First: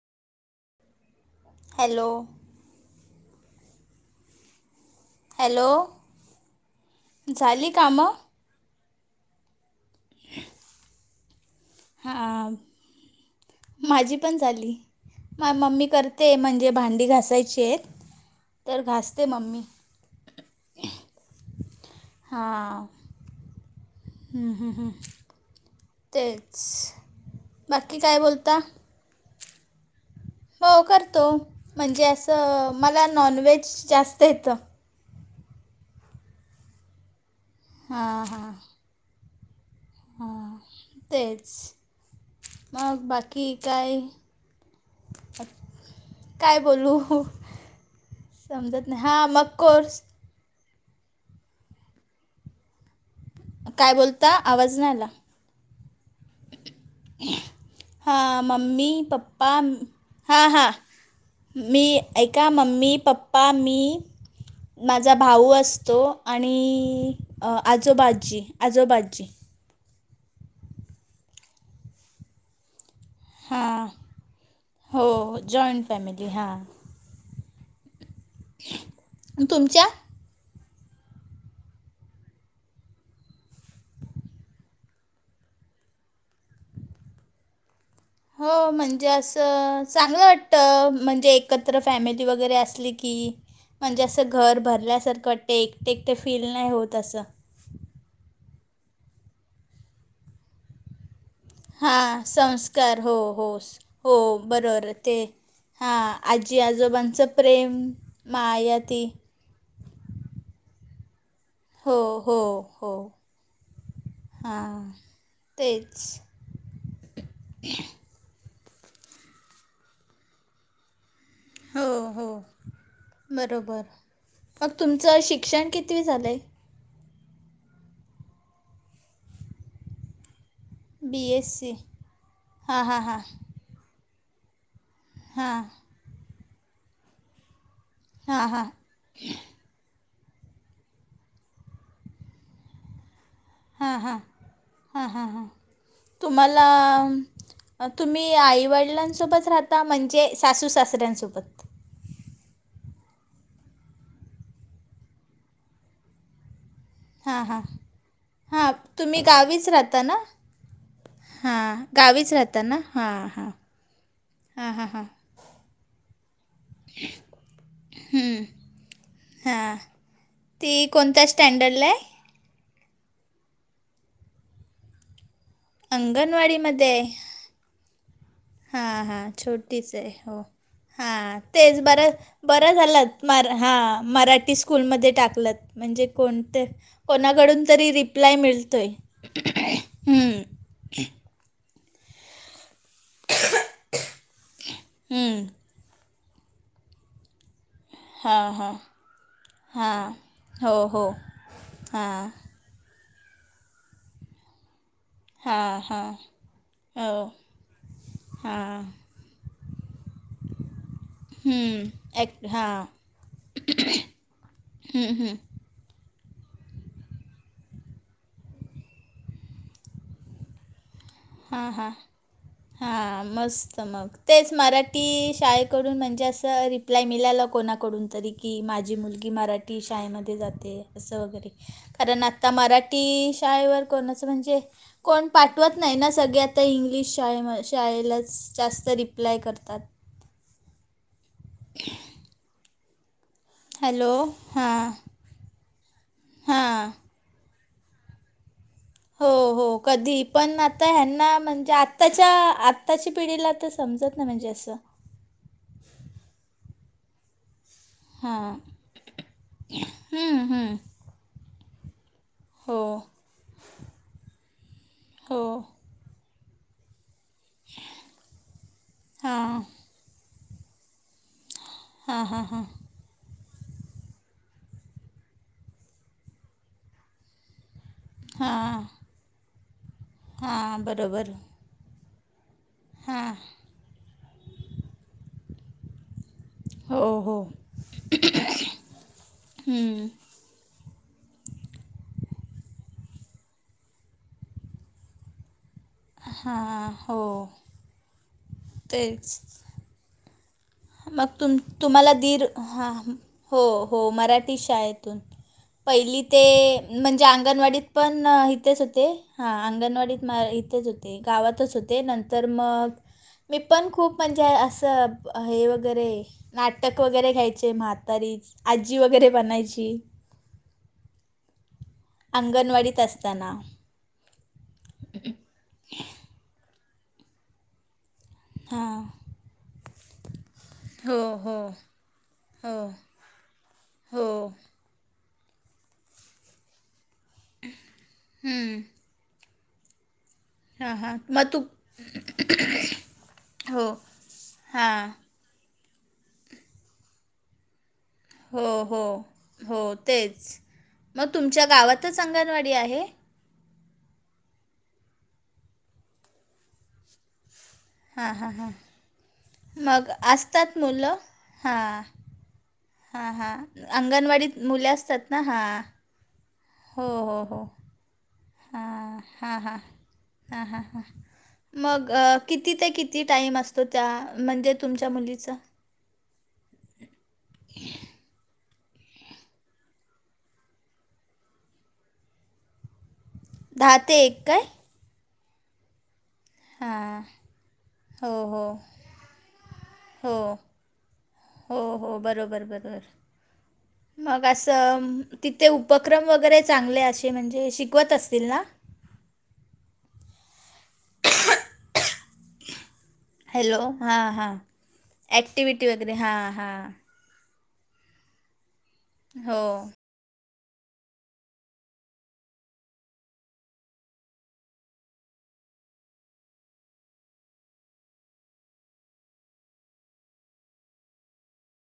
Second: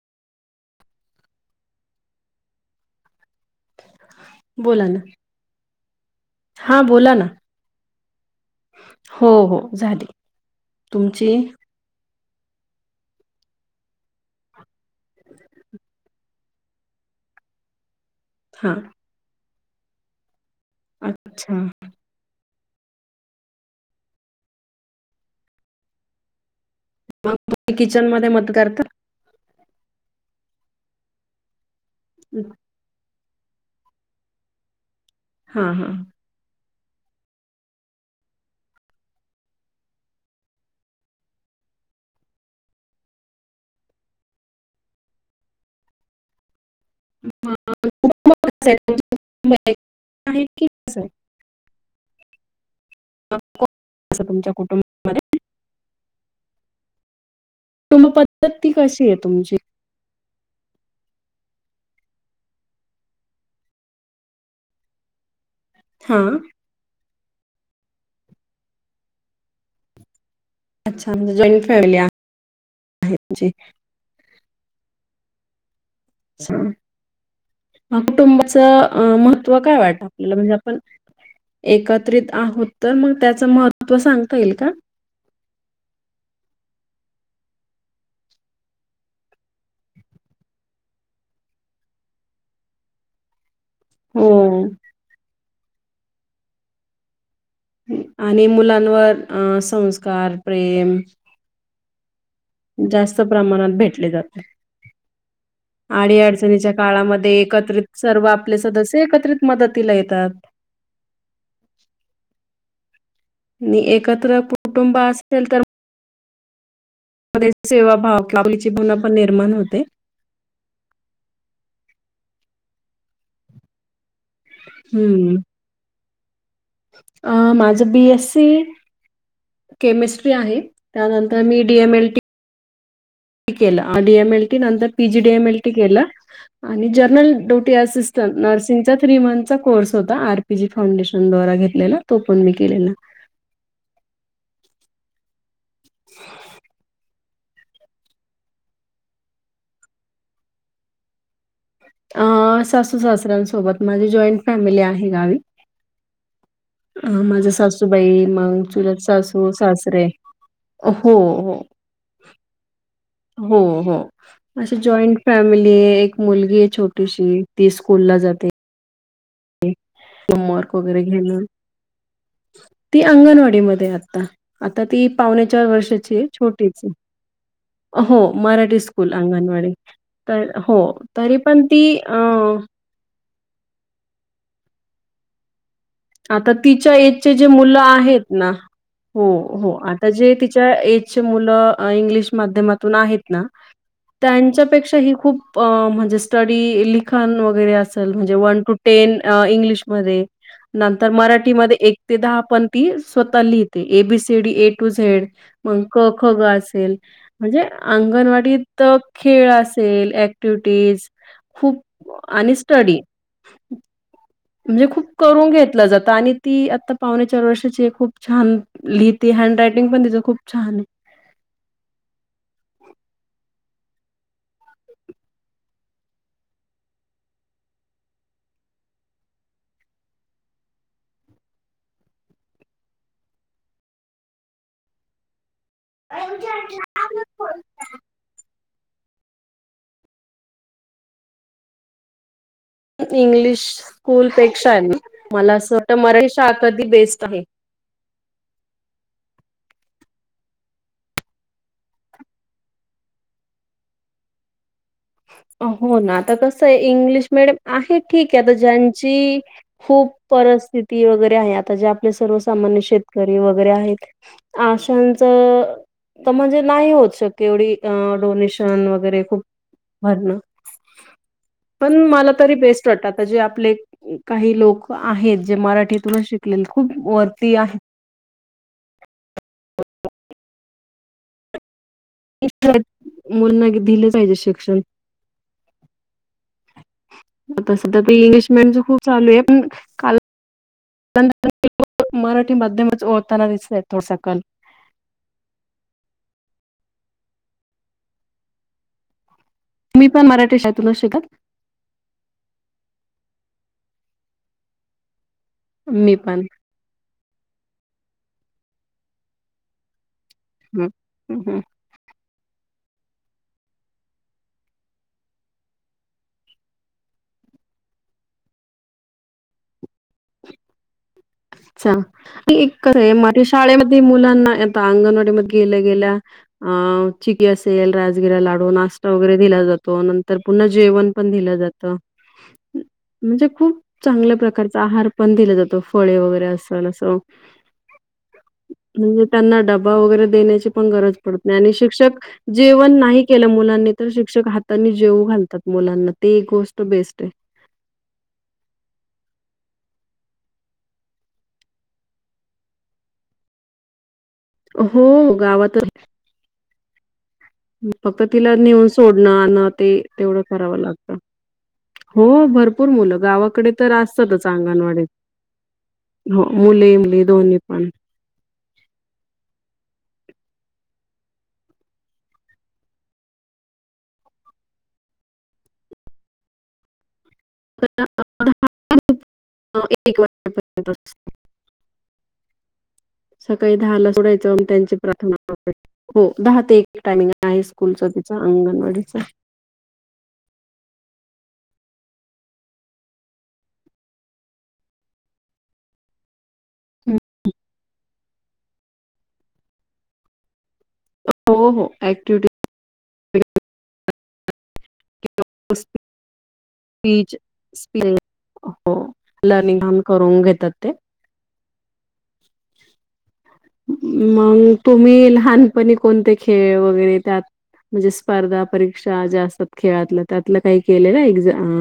Hello बोला ना hello हा बोला ना झाली कामं? हो हो झाली तुमची? हा माझी पण झाली. माय मम्मी करते म्हणजे भांडी घासायची आहेत हा तर घासते मम्मी. अच्छा. हां हम्म हम्म हम्म तेच. मग तुम्ही बाकी किचन काय मध्ये मदत बोलता? करता हो करतो म्हणजे असं मला नॉनव्हेज जास्त येतं. हा हा हा. हा हा ह तेच मग बाकी काय? काय बोलू? हो मग समजत नाही हां मग कोर्स आहेत की कसं आहे? हां. काय बोलता आवाज नाही आला. कुटुंब हा पद्धती मम्मी, कशी आहे पप्पा तुमची हा हा मी ऐका मम्मी पप्पा मी माझा भाऊ असतो हा आणि आजोबा-आज्जी, आजोबा-आज्जी अच्छा म्हणजे जॉईंट फॅमिली या आहे. तुमची हां हो जॉईंट फॅमिली हां. ह कुटुंबाचं महत्त्व काय तुमच्या वाट ल? म्हणजे आपण एकत्रित आहोत तर मग त्याचं महत्त्व सांगता येईल का? हो म्हणजे असं चांगलं वाटतं म्हणजे एकत्र फॅमिली वगैरे असली की. म्हणजे असं घर हो भरल्यासारखं वाटतं एकटं एकटं फील नाही होत असं. आणि मुलांवर अ संस्कार, प्रेम हा संस्कार हो जास्त हो प्रमाणात हो बरोबर ते हां अडी आजी अडचणीच्या आजोबांचं काळामध्ये प्रेम एकत्रीत सर्व आपले माया सदस्य ती एकत्रीत मदतीला येतात. हो हो हो. आणि एकत्र हा कुटुंब असेल तर तेच. मध्ये सेवाभाव आपलीचीपणा निर्माण होते. हो हो बरोबर, मग तुमचं हम्म. शिक्षण किती झालंय? अ माझं बी एस सी केमिस्ट्री आहे. बी त्यानंतर एस मी सी डीएमएलटी हां हां हां. केलं डी एम एल टी नंतर पीजी डी एम हां. एल टी केलं आणि जर्नल ड्युटी असि हां, हां. नर्सिंगचा थ्री मंथचा कोर्स होता आर पी जी फाउंडेशनद्वारा घेतलेला तो पण मी केलेला. हां हां हां हां हां तुम्हाला तुम्ही आई-वडिलांसोबत राहता म्हणजे सासू-सासऱ्यांसोबत अ सासू-सासऱ्यांसोबत माझी जॉईंट फॅमिली आहे गावी. अ हां, माझ्या हां. सासूबाई मंग हां, चुलत तुम्ही सासू सासरे. हो. हा हो, गावीच राहता ना? हां, हां. हो हो हां, असे हां, हां. जॉईंट. फॅमिली आहे एक मुलगी आहे छोटीशी ती स्कूल ला जाते. हां. होमवर्क ती वगैरे कोणत्या घेणं. स्टँडर्डला आहे? ती अंगणवाडीमध्ये आहे आत्ता, आता ती पावणे चार वर्षाची छोटीच आहे. हो मराठी हां स्कूल हां अंगणवाडी छोटीच आहे हो तरी हां पण तेच ती. बरं बरं झालं हा मराठी स्कूल मध्ये टाकलत म्हणजे आता कोणते तिच्या एजचे जे कोणाकडून मुलं तरी आहेत रिप्लाय ना, मिळतो आहे हो हो आता जे तिच्या एजचे. मुलं इंग्लिश माध्यमातुन आहेत ना त्यांच्या पेक्षा ही खूप म्हणजे स्टडी लिखाण वगैरे अस. चल म्हणजे हां वन हां टू टेन हां इंग्लिशमध्ये हो हो नंतर मराठीमध्ये एक ते हां दहा पण ती स्वतः लिहिते, A B C D A to Z. हां मग क हां ख ग असेल. हो म्हणजे हां अंगणवाडीत खेळ असेल अँक्टिव्हिविटिज खूप हं ॲक्ट आणि हां स्टडी [unintelligible] म्हणजे खूप करून घेतल जातं आणि ती आत्ता पावणे चार वर्षाची आहे खूप छान. लिहिते हँडरायटिंग पण तिचं खूप छान आहे. हां हां हां मस्त मग तेच मराठी शाळेकडून म्हणजे असं रिप्लाय मिळाला कोणाकडून तरी की माझी मुलगी मराठी शाळेमध्ये जाते असं वगैरे कारण आता मराठी शाळेवर कोणच म्हणजे कोण पाठवत नाही ना सगळे आता इंग्लिश शाळे म शाळेलाच जास्त रिप्लाय करतात. [inaudible] इंग्लिश हॅलो स्कूलपेक्षा आहे हां नी मला असं वाटतं मराठी शाळा कधी हां बेस्ट आहे. हो हो. हो कधी पण आता ह्यांना म्हणजे आत्ताच्या आत्ताची पिढीला ते समजत नाही म्हणजे असं हो ना आता कसं आहे इंग्लिश मिडियम आहे ठीक आहे आता हां ज्यांची खूप हम्म, हम्म. परिस्थिती वगैरे आहे आता जे आपले सर्व हो सामान्य शेतकरी वगैरे आहेत आशांच हो तर म्हणजे नाही होत शकत केवढी अ डोनेशन वगैरे खूप - - हां भरण पण हां मला हां तरी हां बेस्ट वाटतात. तर जे आपले काही लोक आहेत जे मराठीतूनचं शिकलेले खूप वरती आहेत. हा. हा बरोबर हाय. शिक्षण मुन नईका दिले पाहिजे शिक्षण. हो हो आता सध्या ते इंग्लिश मिडीयमच खूप छान आहे पण काल [unintelligible] मराठी माध्यमच ओळखताना दिसून येतो सकल. हा हो. तेच. मी पण मराठी शाळे - - मग तुम तुम्हाला दीर ह हो हो मराठी शाळेतून. मी पहिली पण ते म्हणजे अंगणवाडीत पण इथेच होते हा अंगणवाडीत नाही इथेच हं होते हं हं. गावातच होते. ते नंतर मग मी पण खूप म्हणजे असं ब हे वगैरे नाटक वगैरे घ्यायचे म्हातारी आजी वगैरे बनायची. [unintelligible] अंगणवाडीत माझ्या असताना शाळेमध्ये मी मुलांना आता अंगणवाडी मध्ये गेल्या गेल्या आ चिकी असेल राजगिरा लाडू हां नाश्ता वगैरे दिला जातो नंत तर पुन्हा जेवण हो पण हो दिलं जात. हो म्हणजे खूप हो चांगल्या प्रकारचा आहार पण दिला जातो फळे वगैरे असेल असं. हम्म. म्हणजे त्यांना डबा वगैरे देण्याची ची पण गरज हां पडत मग नाही तू आणि शिक्षक जेवण नाही केल हो मुलांनी तर शिक्षक हातानी हां जेवू घाल तात मुलांना ते एक गोष्ट बेस्ट आहे. हो हो हो तेच मग तुमच्या गावातच अंगणवाडी आहे. हो गावात आहे. फक्त हां हां तिला नेऊन सोडणं आणण ते मग तेवढं करावं असतात लागतं. मुलं हां हो भरपूर मुलं हां हां गावाकडे तर असतातच अंगणवाडीत मुले अंगणवाडीत. असतात ना हां हो मुले मुली दोन्ही पण. हा हा हा हा हा हा. मग किती ते किती टाईम असतो त्या म्हणजे तुमच्या मुलीचा. [unintelligible] [inaudible] [unintelligible] सकाळी दहा दहाला ते एक सोडायचं काय म त्यांची प्रार्थना हो दहा ते एक हां टायमिंग आहे स्कूलचा तिच हो हो अंगणवाडीचा. हो, हो हो बरोबर बरोबर. मग असं तिथे उपक्रम वगैरे चांगले असे म्हणजे शिकवत असतील ना? हो हो ऍक्टिव्हिटी हॅलो हां हां ऍक्टिव्हिटी वगैरे हां हां. [unintelligible] हो हो लर्निंग हो पण करून घेतात ते [inaudible] मग तुम्ही लहानपणी कोणते खेळ वगैरे त्यात म्हणजे स्पर्धा परीक्षा ज्या असतात खेळातलं त्यातलं काही केलेलं एक्झाम.